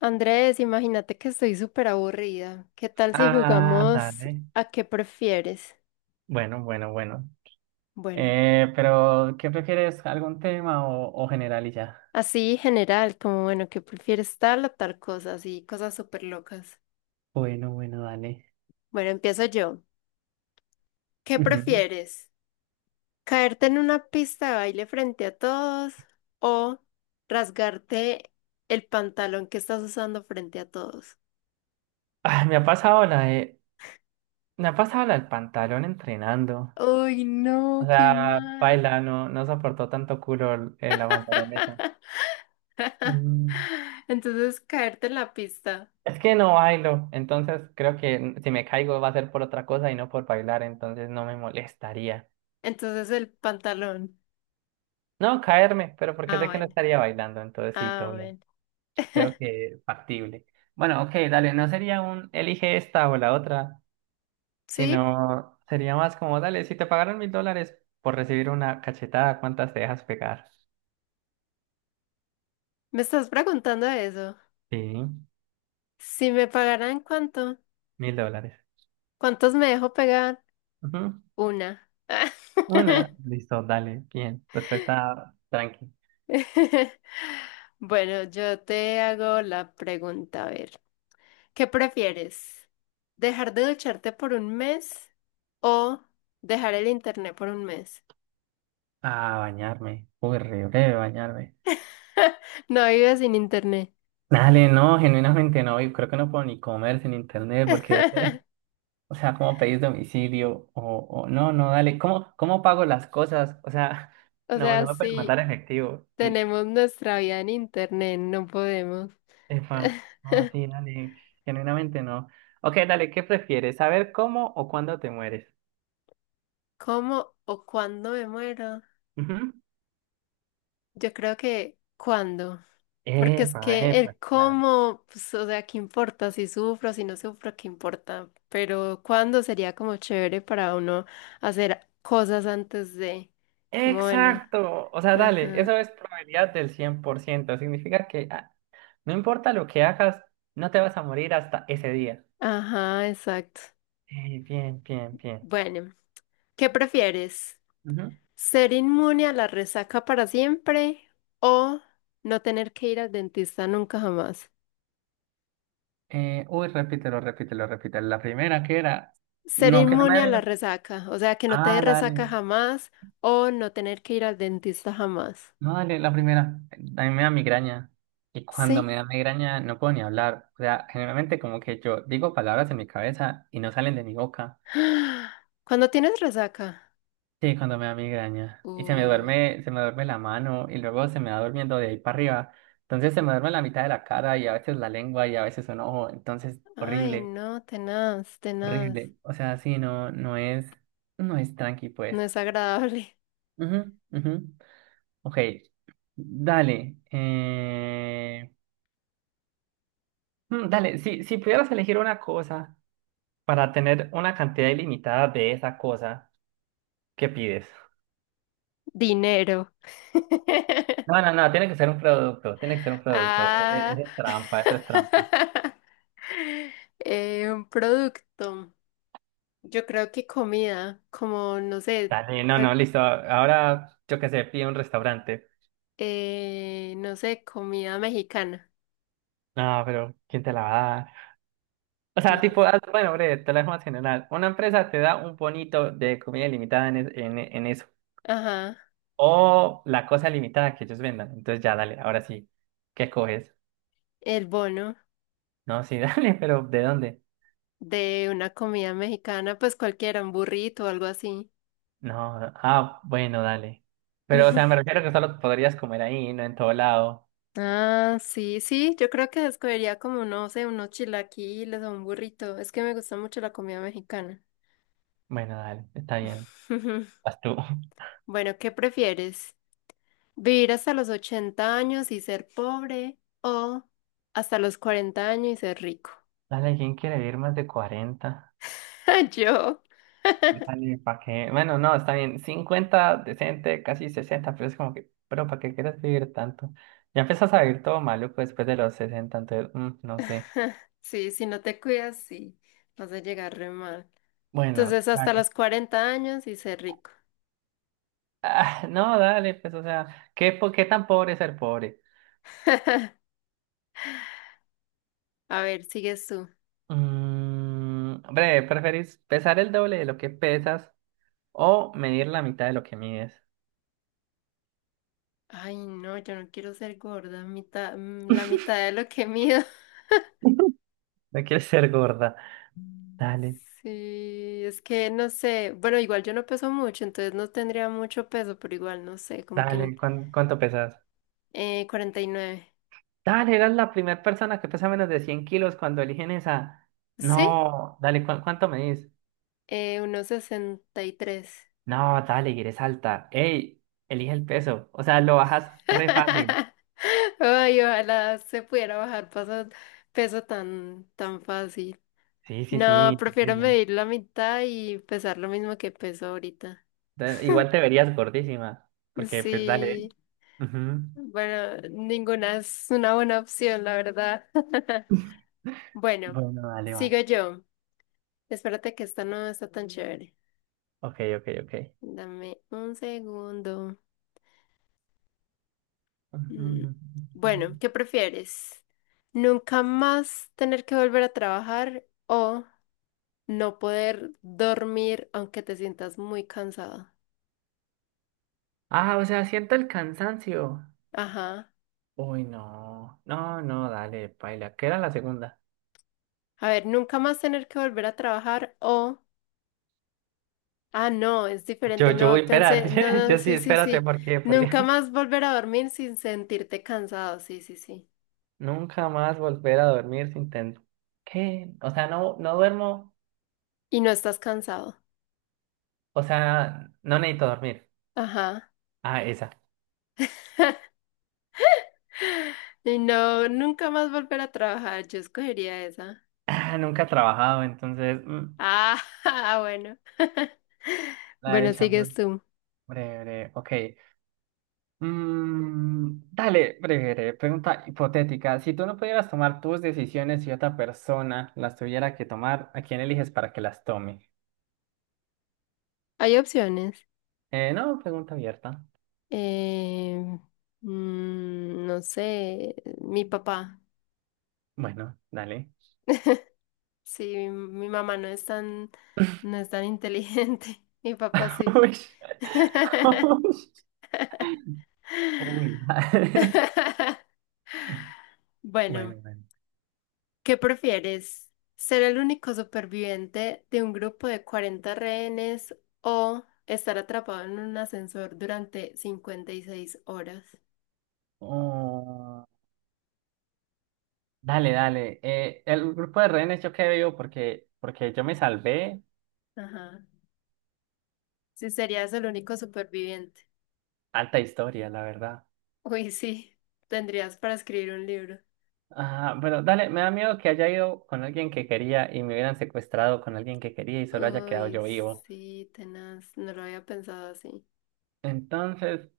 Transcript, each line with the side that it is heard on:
left: Andrés, imagínate que estoy súper aburrida. ¿Qué tal si jugamos
right: Dale.
left: a qué prefieres?
right: Bueno, bueno, bueno.
left: Bueno,
right: Pero, ¿qué prefieres? ¿Algún tema o general y ya?
left: así general, como bueno, ¿qué prefieres tal o tal cosa? Así, cosas súper locas.
right: Bueno, bueno, dale.
left: Bueno, empiezo yo. ¿Qué
right: Ujú.
left: prefieres? ¿Caerte en una pista de baile frente a todos o rasgarte el pantalón que estás usando frente a todos?
right: Ah, me ha pasado la del pantalón entrenando.
left: Uy, no,
right: O
left: qué
right: sea,
left: mal.
right: baila, no, no soportó tanto culo la pantaloneta. Mm.
left: Entonces, caerte en la pista.
right: Es que no bailo, entonces creo que si me caigo va a ser por otra cosa y no por bailar, entonces no me molestaría.
left: Entonces el pantalón.
right: No, caerme, pero porque
left: Ah,
right: sé que no
left: bueno.
right: estaría bailando, entonces sí,
left: Ah,
right: todo bien.
left: bueno.
right: Creo que factible. Bueno, ok, dale, no sería un elige esta o la otra,
left: Sí,
right: sino sería más como, dale, si te pagaron $1,000 por recibir una cachetada, ¿cuántas te dejas pegar?
left: me estás preguntando eso.
right: Sí,
left: Si me pagaran cuánto,
right: $1,000.
left: ¿cuántos me dejo pegar?
right: Ujú.
left: Una.
right: Una, listo, dale, bien. Respuesta tranqui.
left: Bueno, yo te hago la pregunta, a ver. ¿Qué prefieres? ¿Dejar de ducharte por un mes o dejar el internet por un mes?
right: A bañarme. Uy, re breve bañarme.
left: No vives sin internet.
right: Dale, no, genuinamente no, y creo que no puedo ni comer sin internet, porque dale. O sea, ¿cómo pedís domicilio? O no, no, dale, ¿cómo pago las cosas? O sea,
left: O
right: no,
left: sea,
right: no me puedes
left: sí.
right: mandar efectivo. Mm.
left: Tenemos nuestra vida en internet, no podemos.
right: Epa, no, sí, dale, genuinamente no. Ok, dale, ¿qué prefieres? ¿Saber cómo o cuándo te mueres?
left: ¿Cómo o cuándo me muero?
right: Ujú.
left: Yo creo que cuándo. Porque es
right: Epa,
left: que
right: epa,
left: el
right: claro.
left: cómo, pues, o sea, ¿qué importa? Si sufro, si no sufro, ¿qué importa? Pero cuándo sería como chévere para uno hacer cosas antes de, como bueno,
right: Exacto. O sea, dale,
left: ajá,
right: eso es probabilidad del 100%. Significa que no importa lo que hagas, no te vas a morir hasta ese día.
left: ajá, exacto.
right: Bien, bien,
left: Bueno, ¿qué prefieres?
right: bien.
left: ¿Ser inmune a la resaca para siempre o no tener que ir al dentista nunca jamás?
right: Uy, repítelo, repítelo, repítelo. La primera que era.
left: Ser
right: No, que no me
left: inmune a la
right: da.
left: resaca, o sea, que no te dé
right: Ah,
left: resaca
right: dale.
left: jamás o no tener que ir al dentista jamás.
right: No, dale, la primera. A mí me da migraña. Y cuando me
left: ¿Sí?
right: da migraña no puedo ni hablar. O sea, generalmente como que yo digo palabras en mi cabeza y no salen de mi boca.
left: ¿Cuándo tienes resaca?
right: Sí, cuando me da migraña. Y
left: Uy,
right: se me duerme la mano y luego se me va durmiendo de ahí para arriba. Entonces se me duerme la mitad de la cara y a veces la lengua y a veces un ojo. Entonces,
left: ay,
right: horrible,
left: no, tenaz, tenaz.
right: horrible. O sea, sí, no, no es tranqui,
left: No
right: pues.
left: es agradable.
right: Ujú, ujú. Ok, dale. Dale, si pudieras elegir una cosa para tener una cantidad ilimitada de esa cosa, ¿qué pides?
left: Dinero.
right: No, no, no, tiene que ser un producto, tiene que ser un producto.
left: Ah.
right: Eres trampa, eso es trampa.
left: Un producto. Yo creo que comida, como no sé,
right: Dale, no, no,
left: cual-
right: listo. Ahora, yo qué sé, pide un restaurante.
left: no sé, comida mexicana.
right: No, pero ¿quién te la va a dar? O sea,
left: No.
right: tipo,
left: sé.
right: ah, bueno, breve, te la dejo más general. Una empresa te da un bonito de comida ilimitada en, es- en eso.
left: Ajá,
right: O la cosa limitada que ellos vendan. Entonces ya, dale, ahora sí. ¿Qué coges?
left: el bono
right: No, sí, dale, pero ¿de dónde?
left: de una comida mexicana, pues cualquiera, un burrito o algo así.
right: No, no, ah, bueno, dale. Pero, o sea, me refiero que solo podrías comer ahí, no en todo lado.
left: Ah, sí, sí, yo creo que escogería como, no sé, unos chilaquiles o un burrito. Es que me gusta mucho la comida mexicana.
right: Bueno, dale, está bien. Vas tú.
left: Bueno, ¿qué prefieres? ¿Vivir hasta los 80 años y ser pobre o hasta los 40 años y ser rico?
right: Dale, ¿quién quiere vivir más de 40?
left: Yo.
right: Dale, ¿para qué? Bueno, no, está bien. 50 decente, casi 60, pero es como que, pero ¿para qué quieres vivir tanto? Ya empiezas a vivir todo maluco después de los 60 entonces, no sé.
left: Sí, si no te cuidas, sí, vas a llegar re mal.
right: Bueno.
left: Entonces, hasta los 40 años y ser rico.
right: Ah, no, dale, pues, o sea, ¿qué, qué tan pobre es ser pobre?
left: A ver, sigues tú.
right: Hombre, ¿preferís pesar el doble de lo que pesas o medir la mitad de lo que mides?
left: Ay, no, yo no quiero ser gorda, mitad, la mitad de lo que mido.
right: No quieres ser gorda. Dale,
left: Sí, es que no sé. Bueno, igual yo no peso mucho, entonces no tendría mucho peso, pero igual no sé, como que en-
right: dale, ¿cuánto pesas?
left: 49.
right: Dale, eras la primera persona que pesa menos de 100 kilos cuando eligen esa.
left: Sí,
right: No, dale, ¿cuánto medís?
left: unos 63.
right: No, dale, y eres alta. Ey, elige el peso. O sea, lo bajas re fácil.
left: Ay, ojalá se pudiera bajar paso, peso tan, tan fácil.
right: Sí, sí,
left: No,
right: sí. Sí, sí,
left: prefiero
right: sí.
left: medir la mitad y pesar lo mismo que peso ahorita.
right: Igual te verías gordísima, porque pues dale.
left: Sí,
right: Ujú.
left: bueno, ninguna es una buena opción, la verdad. Bueno,
right: Bueno, dale, va.
left: sigo yo. Espérate que esta no está tan chévere.
right: Ok, ok, ok.
left: Dame un segundo. Mm,
right: Ujú.
left: Bueno, ¿qué prefieres? ¿Nunca más tener que volver a trabajar o no poder dormir aunque te sientas muy cansado?
right: Ah, o sea, siento el cansancio.
left: Ajá.
right: Uy, no. No, no, dale, paila. ¿Qué era la segunda?
left: A ver, nunca más tener que volver a trabajar o ah, no, es
right: Yo,
left: diferente,
right: yo voy,
left: no, pensé,
right: espérate.
left: no, no,
right: Yo sí,
left: sí, sí,
right: espérate,
left: sí.
right: ¿por qué? Porque
left: Nunca más volver a dormir sin sentirte cansado, sí, sí, sí.
right: nunca más volver a dormir sin tener. ¿Qué? O sea, no, no duermo.
left: Y no estás cansado.
right: O sea, no necesito dormir.
left: Ajá.
right: Ah, esa.
left: Y no, nunca más volver a trabajar, yo escogería esa.
right: Ah, nunca he trabajado, entonces.
left: Ah, ah, bueno.
right: La de
left: Bueno, sigues
right: champion.
left: tú.
right: Breve, breve. Ok. Dale, breve, pregunta hipotética. Si tú no pudieras tomar tus decisiones y otra persona las tuviera que tomar, ¿a quién eliges para que las tome?
left: Hay opciones.
right: No, pregunta abierta.
left: Eh, no sé, mi papá.
right: Bueno, dale.
left: Sí, mi mamá no es tan, no es tan inteligente. Mi papá sí.
right: Uy, uy, uy, dale.
left: Bueno,
right: Bueno, bueno.
left: ¿qué prefieres? ¿Ser el único superviviente de un grupo de 40 rehenes o estar atrapado en un ascensor durante 56 horas?
right: Oh, dale, dale. El grupo de rehenes yo qué veo porque yo me salvé.
left: Ajá. Si serías el único superviviente.
right: Alta historia, la verdad.
left: Uy, sí. Tendrías para escribir un libro.
right: Ah, bueno, dale, me da miedo que haya ido con alguien que quería y me hubieran secuestrado con alguien que quería y solo haya quedado
left: Uy,
right: yo vivo.
left: sí, tenaz. No lo había pensado así.
right: Entonces,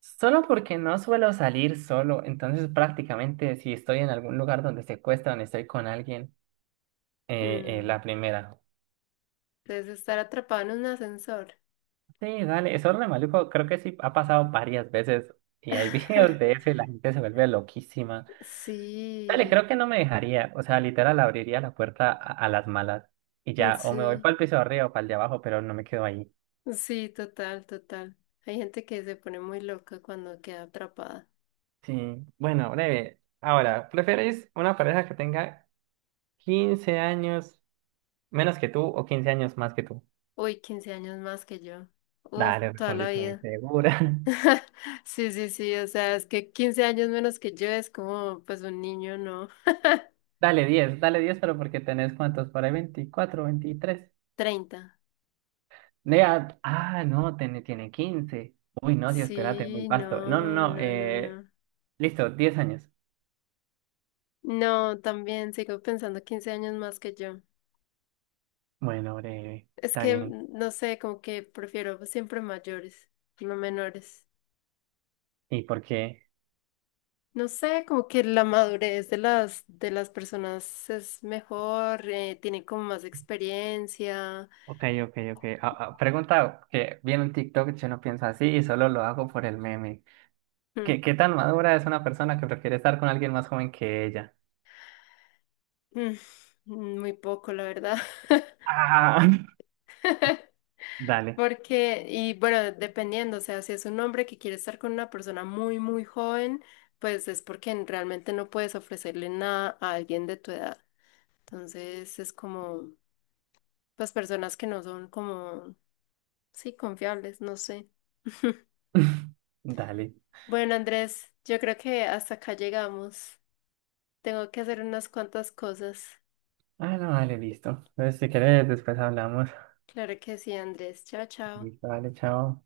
right: solo porque no suelo salir solo, entonces prácticamente si estoy en algún lugar donde secuestran, estoy con alguien,
left: Mm,
right: la primera.
left: Entonces, estar atrapado en un ascensor.
right: Sí, dale, eso re maluco, creo que sí ha pasado varias veces y hay videos de eso y la gente se vuelve loquísima. Dale,
left: Sí,
right: creo que no me dejaría, o sea, literal abriría la puerta a las malas y ya, o me voy
left: sí.
right: para el piso de arriba o para el de abajo, pero no me quedo ahí.
left: Sí, total, total. Hay gente que se pone muy loca cuando queda atrapada.
right: Sí, bueno, breve. Ahora, ¿prefieres una pareja que tenga 15 años menos que tú o 15 años más que tú?
left: Uy, 15 años más que yo. Uf,
right: Dale,
left: toda la
right: respondiste muy
left: vida.
right: segura.
left: Sí, sí, sí, o sea, es que 15 años menos que yo es como, pues un niño, ¿no?
right: Dale 10, dale 10, pero porque tenés cuántos, por ahí 24, 23.
left: 30.
right: Nea, ah, no, tiene 15. Uy, no, sí, espérate, muy
left: Sí,
right: vasto. No, no,
left: no,
right: no,
left: no, no, no.
right: listo, 10 años.
left: No, también sigo pensando 15 años más que yo.
right: Bueno, breve,
left: Es
right: está
left: que,
right: bien.
left: no sé, como que prefiero siempre mayores, no menores.
right: ¿Y por qué?
left: No sé, como que la madurez de las personas es mejor, tienen como más experiencia.
right: Ok, ok, ok. Ah, ah, pregunta que viene un TikTok, yo no pienso así y solo lo hago por el meme.
left: Mm,
right: ¿Qué tan madura es una persona que prefiere estar con alguien más joven que ella?
left: mm, Muy poco, la verdad.
right: Ah, Dale.
left: Porque, y bueno, dependiendo, o sea, si es un hombre que quiere estar con una persona muy, muy joven, pues es porque n- realmente no puedes ofrecerle nada a alguien de tu edad. Entonces es como, pues personas que no son como, sí, confiables, no sé.
right: Dale.
left: Bueno, Andrés, yo creo que hasta acá llegamos. Tengo que hacer unas cuantas cosas.
right: Ah, no, dale, listo. Entonces, si quieres, después hablamos.
left: Claro que sí, Andrés. Chao, chao.
right: Listo, dale, chao.